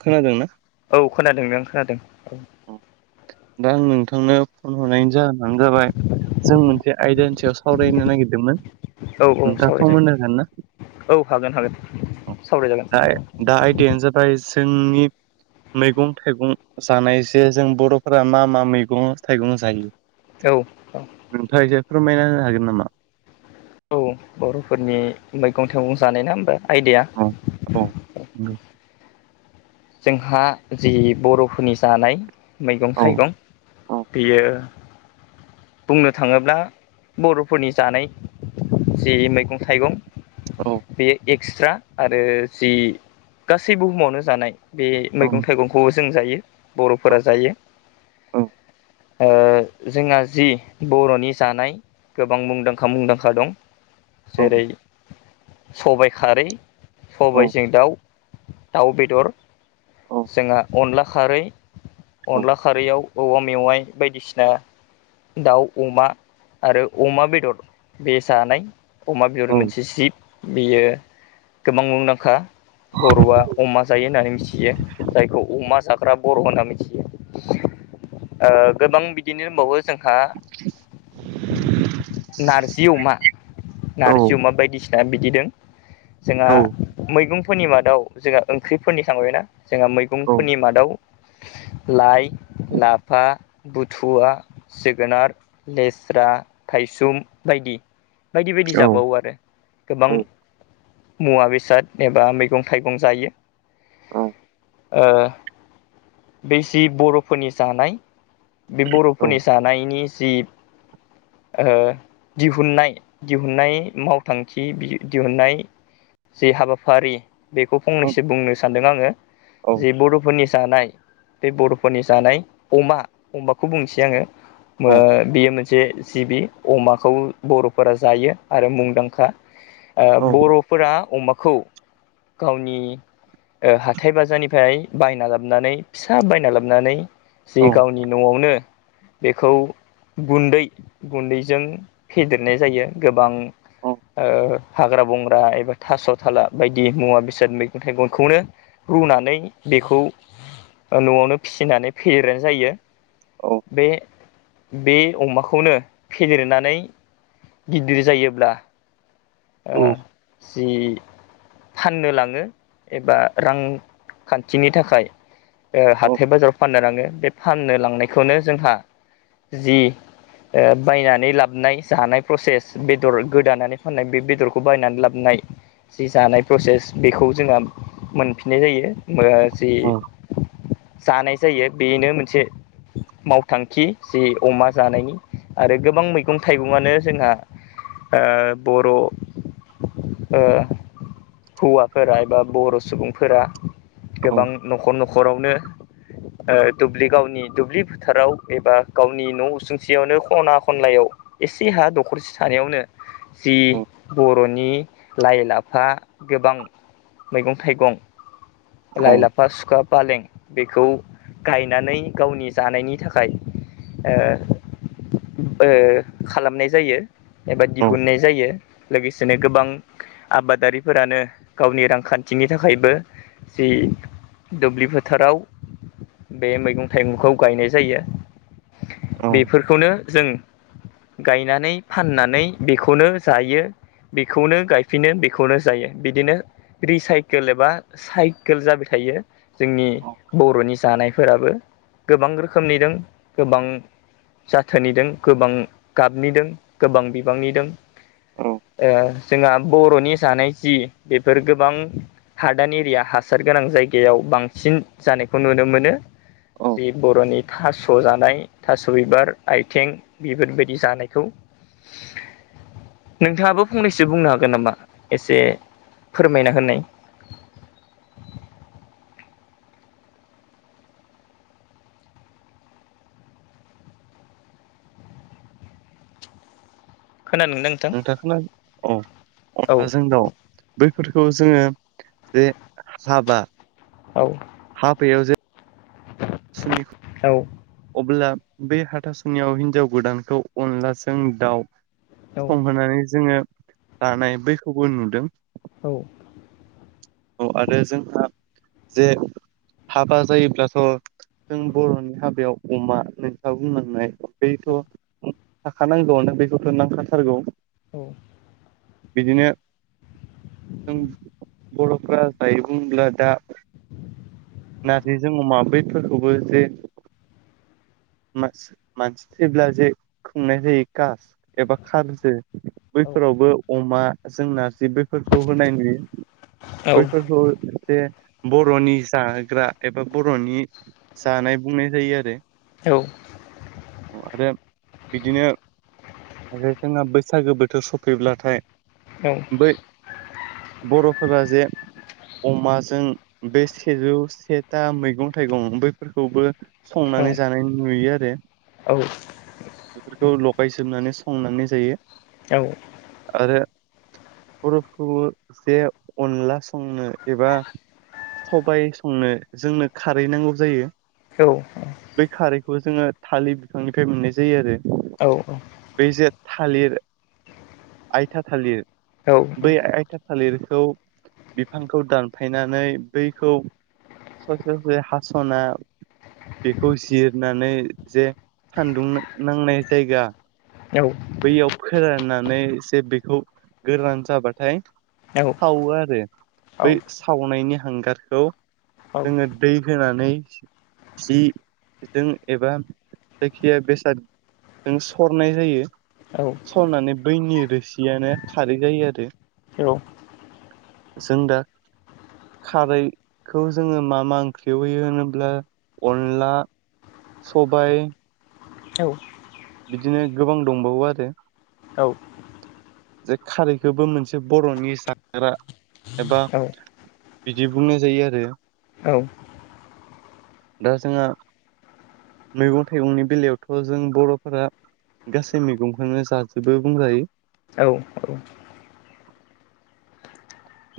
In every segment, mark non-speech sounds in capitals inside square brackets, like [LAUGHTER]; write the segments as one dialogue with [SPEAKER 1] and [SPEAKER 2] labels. [SPEAKER 1] खोनादों ना?
[SPEAKER 2] औ खोनादों नोंथां खोनादों औ।
[SPEAKER 1] दा आं नोंथांनो फन हरनायनि जाहोनानो जाबाय जों मोनसे आयदानि सायाव सावरायनो नागिरदोंमोन
[SPEAKER 2] औ औ
[SPEAKER 1] नोंथाङा सम
[SPEAKER 2] सावरायजायो
[SPEAKER 1] होनो हागोन ना?
[SPEAKER 2] औ हागोन हागोन सावरायजागोन
[SPEAKER 1] दा आयदायानो जाबाय जोंनि मैगं थाइगं जानाय जे जों बर'फोरा मा मा मैगं थाइगं जायो।
[SPEAKER 2] औ
[SPEAKER 1] नोंथाङा एसे फोरमायना होनो हागोन नामा?
[SPEAKER 2] औ बर'फोरनि मैगं थाइगं जानाय ना होमबा आयदाया
[SPEAKER 1] औ औ नंगौ।
[SPEAKER 2] जोंहा जि बर'फोरनि जानाय मैगं
[SPEAKER 1] औ
[SPEAKER 2] थाइगं
[SPEAKER 1] औ
[SPEAKER 2] बेयो बुंनो थाङोब्ला बर'फोरनि जानाय जे मैगं थाइगं
[SPEAKER 1] औ
[SPEAKER 2] बेयो एक्सट्रा आरो जि गासै बुहुमावनो जानाय बे
[SPEAKER 1] औ
[SPEAKER 2] मैगं थाइगंखौबो जों जायो बर'फोरा जायो।
[SPEAKER 1] औ
[SPEAKER 2] ओ जोंहा जि बर'नि जानाय गोबां मुंदांखा मुंदांखा दं
[SPEAKER 1] औ
[SPEAKER 2] जेरै सबाय खारै,
[SPEAKER 1] औ
[SPEAKER 2] सबाइजों दाउ, दाउ बेदर जोंहा अनला खारै अनला खारैयाव औवा मेवाइ बायदिसिना दाउ अमा आरो अमा बेदर बे जानाय अमा बेदर
[SPEAKER 1] औ
[SPEAKER 2] मोनसे जिब बियो गोबां मुंदांखा बर'आ अमा जायो होननानै मिथियो जायखौ अमा जाग्रा बर' होनना मिथियो। गोबां बिदिनो दंबावो जोंहा नारजि अमा नारजि अमा बायदिसिना बिदिदों जोंहा
[SPEAKER 1] औ
[SPEAKER 2] मैगंफोरनि मादाव जोंहा ओंख्रिफोरनि थांबाय ना जोंहा मै सुबुंफोरनि मादाव लाइ लाफा बुथुवा जोगोनार लेस्रा थायसुम बायदि। बायदि बायदि
[SPEAKER 1] औ
[SPEAKER 2] जाबावो आरो। गोबां मुवा बेसाद एबा मैगं थाइगं जायो। ओ बे जि बर'फोरनि जानाय बे बर' फोरनि जानायनि जि ओ दिहुननाय दिहुननाय मावथांखि बि दिहुननाय जि हाबाफारि बेखौ फंनैसो बुंनो सानदों आङो। जे बर'फोरनि जानाय बे बर'फोरनि जानाय अमा अमाखौ बुंसै आङो ओ बे मोन से जिबि अमाखौ बर'फोरा जायो आरो मुंदांखा। ओ बर'फोरा अमाखौ गावनि ओ हाथाय बाजारनिफ्राय बायना लाबनानै फिसा बायना लाबोनानै जि गावनि न'आवनो बेखौ गुन्दै गुन्दैजों फेदेरनाय जायो गोबां ओ हाग्रा बंग्रा एबा थास' थाला बायदि मुवा बेसाद मैगं थाइगंखौनो रुनानै बेखौ न'आवनो फिसिनानै फेदेरनाय जायो।
[SPEAKER 1] औ
[SPEAKER 2] बे बे अमाखौनो फेदेरनानै गिदिर जायोब्ला
[SPEAKER 1] औ
[SPEAKER 2] ओ जि फाननो लाङो एबा रांखान्थिनि थाखाय ओ
[SPEAKER 1] औ
[SPEAKER 2] हाथाय बाजाराव फाननो लाङो बे फाननो लांनायखौनो जोंहा जि ओ बायनानै लाबनाय जानाय प्रसेस बेदर गोदानानै फाननाय बे बेदरखौ बायनानै लाबोनाय जि जानाय प्रसेस बेखौ जोंहा मोनफिननाय जायो। मो जि
[SPEAKER 1] औ
[SPEAKER 2] जानाय जायो बेनो मोनसे मावथांखि जि अमा जानायनि आरो गोबां मैगं थाइगंआनो जोंहा ओ बर' ओ हौवाफोरा एबा बर' सुबुंफोरा
[SPEAKER 1] औ
[SPEAKER 2] गोबां न'खर न'खरावनो ओ दुब्लि गावनि दुब्लि फोथाराव एबा गावनि न' उसुंसेयावनो खना खनलायाव एसे हा दखरसे थानायावनो जि
[SPEAKER 1] औ
[SPEAKER 2] बर'नि लाइ लाफा गोबां मैगं थाइगं
[SPEAKER 1] औ
[SPEAKER 2] लाइ लाफा सुखा फालें बेखौ गायनानै गावनि जानायनि थाखाय ओ ओ खालामनाय जायो। एबा
[SPEAKER 1] औ
[SPEAKER 2] दिहुननाय जायो लोगोसेनो गोबां आबादारिफोरानो गावनि रांखान्थिनि थाखायबो जि दुब्लि फोथाराव बे मैगं थाइगंखौ गायनाय जायो
[SPEAKER 1] औ
[SPEAKER 2] बेफोरखौनो जों गायनानै फाननानै बेखौनो जायो। बेखौनो गायफिनो बेखौनो जायो बिदिनो रिसाइकेल एबा साइकेल जाबाय थायो। जोंनि
[SPEAKER 1] औ
[SPEAKER 2] बर'नि जानायफोराबो गोबां रोखोमनिदों गोबां जाथोनिदों गोबां गाबनि दों गोबां बिबांनि दों।
[SPEAKER 1] औ
[SPEAKER 2] ओ जोंहा बर'नि जानाय जि बेफोर गोबां हादान एरिया हासार गोनां जायगायाव बांसिन जानायखौ नुनो मोनो।
[SPEAKER 1] औ
[SPEAKER 2] बे बर'नि थास' जानाय थास' बिबार आइथें बेफोरबायदि जानायखौ नोंथाङाबो फंनैसो बुंनो हागोन नामा? एसे फोरमायना होननाय खोनानोदां?
[SPEAKER 1] नोंथांङा खोना औ अनलाजों दाव। बैफोरखौ जोङो जे हाबा
[SPEAKER 2] औ
[SPEAKER 1] हाबायाव जे
[SPEAKER 2] द [INAUDIBLE]
[SPEAKER 1] सुनिख अब्ला बे हाथासुनियाव हिनजाव गोदानखौ अनलाजों दाउ
[SPEAKER 2] औ
[SPEAKER 1] संहोनानै जोङो लानाय बैखौबो नुदों।
[SPEAKER 2] औ
[SPEAKER 1] औ आरो जोंहा जे हाबा जायोब्लाथ' जों बर'नि हाबायाव अमा नोंथाङा बुंलांनाय बैथ' थाखानांगौ आनो बैखौथ' नांखाथारगौ।
[SPEAKER 2] औ
[SPEAKER 1] बिदिनो जों बर'फ्रा जायों बुंब्ला दा नाथाय जों अमाब्रेदफोरखौबो जे मास मानसि थैब्ला जे खुंनाय जायो कास एबा खारजो
[SPEAKER 2] औ औ
[SPEAKER 1] बैफोरावबो अमा जों नारजि बैफोरखौ होनाय नुयो। बैफोरखौ जे बर'नि जाग्रा एबा बर'नि जानाय बुंनाय जायो आरो।
[SPEAKER 2] औ।
[SPEAKER 1] आरो बिदिनो आरो जोंहा बैसागो बोथोर सफैब्लाथाय
[SPEAKER 2] औ
[SPEAKER 1] बै बर'फोरा जे अमाजों बे सेजौ सेथा मैगं थाइगं बैफोरखौबो संनानै जानाय नुयो आरो।
[SPEAKER 2] औ औ
[SPEAKER 1] बेफोरखौ लगायजोबनानै संनानै जायो।
[SPEAKER 2] औ
[SPEAKER 1] आरो बर'फोरखौबो जे अनला संनो एबा सबाय संनो जोंनो खारै नांगौ जायो।
[SPEAKER 2] औ औ।
[SPEAKER 1] बै खारैखौ जोङो थालि बिफांनिफ्राय मोननाय जायो आरो।
[SPEAKER 2] औ औ।
[SPEAKER 1] बै जे थालिर आयथा थालिर बै आयथा थालिर खौ बिफांखौ दानफायनानै बैखौ ससे ससे हास 'ना बेखौ जिरनानै जे सान्दुं नां-नांनाय जायगा
[SPEAKER 2] औ
[SPEAKER 1] बैयाव फोराननानै एसे बेखौ गोरान जाबाथाय
[SPEAKER 2] औ
[SPEAKER 1] सावो आरो बै सावनायनि हांगारखौ जोङो दै होनानै जि जों एबा जायखिजाया बेसाद जों सरनाय जायो
[SPEAKER 2] औ
[SPEAKER 1] सरनानै बैनि रोसियानो खारै जायो आरो। जों दा खारैखौ जोङो मा मा ओंख्रिआव होयो होनोब्ला अनला सबाइ
[SPEAKER 2] औ
[SPEAKER 1] बिदिनो गोबां दंबावो आरो।
[SPEAKER 2] औ
[SPEAKER 1] जे खारैखौबो मोनसे बर'नि जाग्रा एबा
[SPEAKER 2] औ
[SPEAKER 1] बिदि बुंनाय जायो आरो।
[SPEAKER 2] औ
[SPEAKER 1] दा जोंहा मैगं थाइगंनि बेलायावथ' जों बर' फोरा गासै मैगंखौनो जाजोबो बुंजायो।
[SPEAKER 2] औ औ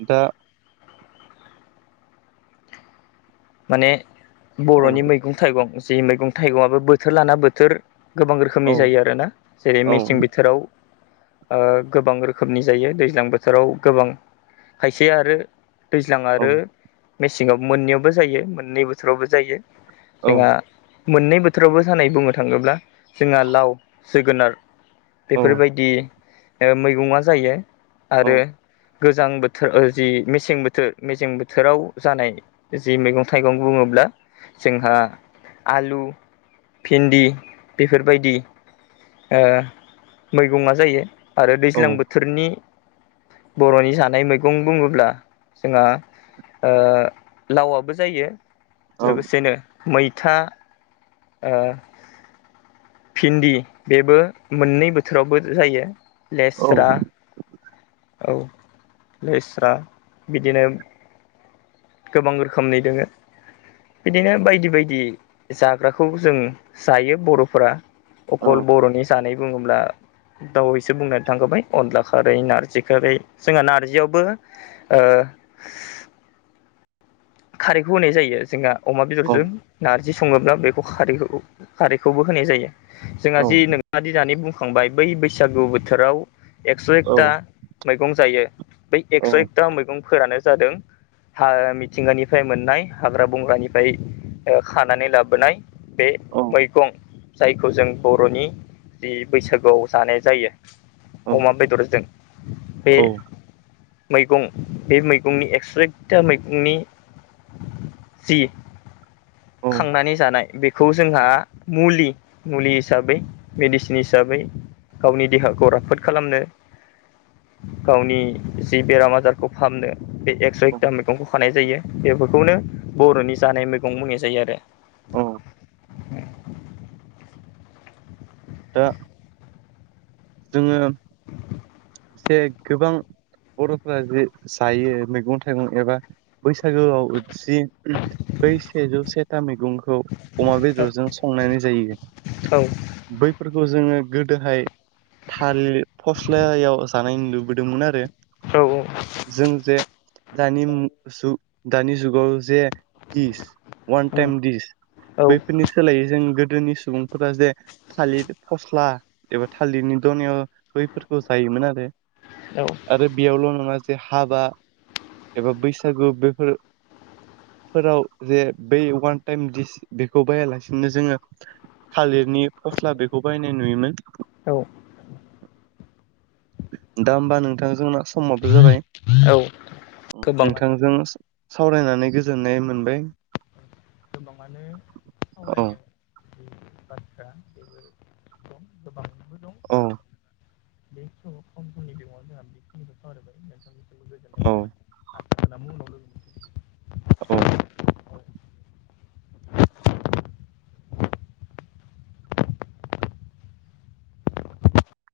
[SPEAKER 1] दा
[SPEAKER 2] माने
[SPEAKER 1] औ
[SPEAKER 2] बर'नि मैगं थाइगं जि मैगं थाइगंआबो बोथोर लाना बोथोर गोबां
[SPEAKER 1] औ
[SPEAKER 2] रोखोमनि जायो आरोना।
[SPEAKER 1] औ
[SPEAKER 2] ओ गोबां रोखोमनि जायो दैज्लां बोथोराव गोबां खायसे आरो दैज्लां
[SPEAKER 1] औ
[SPEAKER 2] आरो मेसेंआव मोननैयावबो जायो मोननै बोथोरावबो जायो।
[SPEAKER 1] औ
[SPEAKER 2] जोंहा मोननै बोथोरावबो जानाय बुंनो थाङोब्ला जोंहा लाव जोगोनार।
[SPEAKER 1] औ
[SPEAKER 2] बेफोरबायदि ओ मैगंआ जायो आरो
[SPEAKER 1] औ
[SPEAKER 2] गोजां बोथोर ओ जि मेसें बोथोर मेसें बोथोराव जानाय जि मैगं थाइगं बुङोब्ला जोंहा आलु भिन्दि बेफोरबायदि ओ मैगंआ जायो। आरो
[SPEAKER 1] औ
[SPEAKER 2] दैज्लां बोथोरनि बर'नि जानाय मैगं बुङोब्ला जोंहा ओ लावआबो जायो
[SPEAKER 1] औ
[SPEAKER 2] लोगोसेनो मैथा ओ भिन्दि बेबो मोननै बोथोरावबो जायो। लेस्रा औ लेस्रा बिदिनो गोबां रोखोमनि दोङो। बिदिनो बायदि बायदि जाग्राखौबो जों जायो बर'फोरा।
[SPEAKER 1] औ
[SPEAKER 2] अखल बर'नि जानाय बुङोब्ला दावैसो बुंनानै थांखाबाय अनला खारै नारजि खारै जोंहा नार्जियावबो ओ खारैखौ होनाय जायो जोंहा अमा
[SPEAKER 1] औ
[SPEAKER 2] बेदरजों नार्जि सङोब्ला बेखौ खारैखौ खारैखौबो होनाय जायो। जोंहा जि नोंथाङादि दानि बुंखांबाय बै बैसागु बोथोराव एक्स' एकथा
[SPEAKER 1] औ
[SPEAKER 2] मैगं जायो बै एक्स'
[SPEAKER 1] औ
[SPEAKER 2] एकथा मैगंफोरानो जादों हा मिथिंगानिफ्राय मोननाय हाग्रा बंग्रानिफ्राय ओ खानानै लाबोनाय बे मैगं जायखौ जों बर'नि जि बैसागुआव जानाय जायो। अमा बेदरजों बे
[SPEAKER 1] औ
[SPEAKER 2] मैगं बे मैगंनि एक्स एकटा मैगंनि जि
[SPEAKER 1] औ
[SPEAKER 2] खांनानै जानाय बे खौ जोंहा मुलि मुलि हिसाबै मेडिसिन हिसाबै गावनि देहाखौ राफोद खालामनो गावनि जि बेराम आजार खौ फाहामनो बे एकस' एकथा मैगंखौ खानाय जायो। बेफोरखौनो बर'नि जानाय मैगं बुंनाय जायो आरो।
[SPEAKER 1] औ दा जोङो जे गोबां बर'फोरा जे जायो मैगं थाइगं एबा बैसागोआव जि बै सेजौ से था मैगंखौ अमा बेदरजों संनाय जायो।
[SPEAKER 2] औ
[SPEAKER 1] बैफोरखौ जोङो गोदोहाय थालि फस्लायाव जानाय नुबोदोंमोन आरो
[SPEAKER 2] औ
[SPEAKER 1] जों जे दानि मु जुग दानि जुगाव जे गिस अवान टाइम दिस
[SPEAKER 2] औ
[SPEAKER 1] बैफोरनि सोलायै जों गोदोनि सुबुंफोरा जे थालिर फस्ला एबा थालिरनि दनायाव बैफोरखौ जायोमोन आरो
[SPEAKER 2] औ
[SPEAKER 1] आरो बेयावल' नङा जे हाबा एबा बैसागु बेफोर फोराव जे बै अवान टाइम दिस बेखौ बाहायालासिनो जोङो थालिरनि फस्ला बेखौ बायनाय नुयोमोन
[SPEAKER 2] औ
[SPEAKER 1] दा होमबा नोंथां जोंना समाबो जाबाय
[SPEAKER 2] औ गोबाङानो
[SPEAKER 1] नोंथांजों सावरायनानै गोजोननाय मोनबाय
[SPEAKER 2] गोबाङानो
[SPEAKER 1] औ
[SPEAKER 2] सावरायनो [INAUDIBLE]
[SPEAKER 1] औ
[SPEAKER 2] [INAUDIBLE]
[SPEAKER 1] औ
[SPEAKER 2] थाबाय [INAUDIBLE]
[SPEAKER 1] औ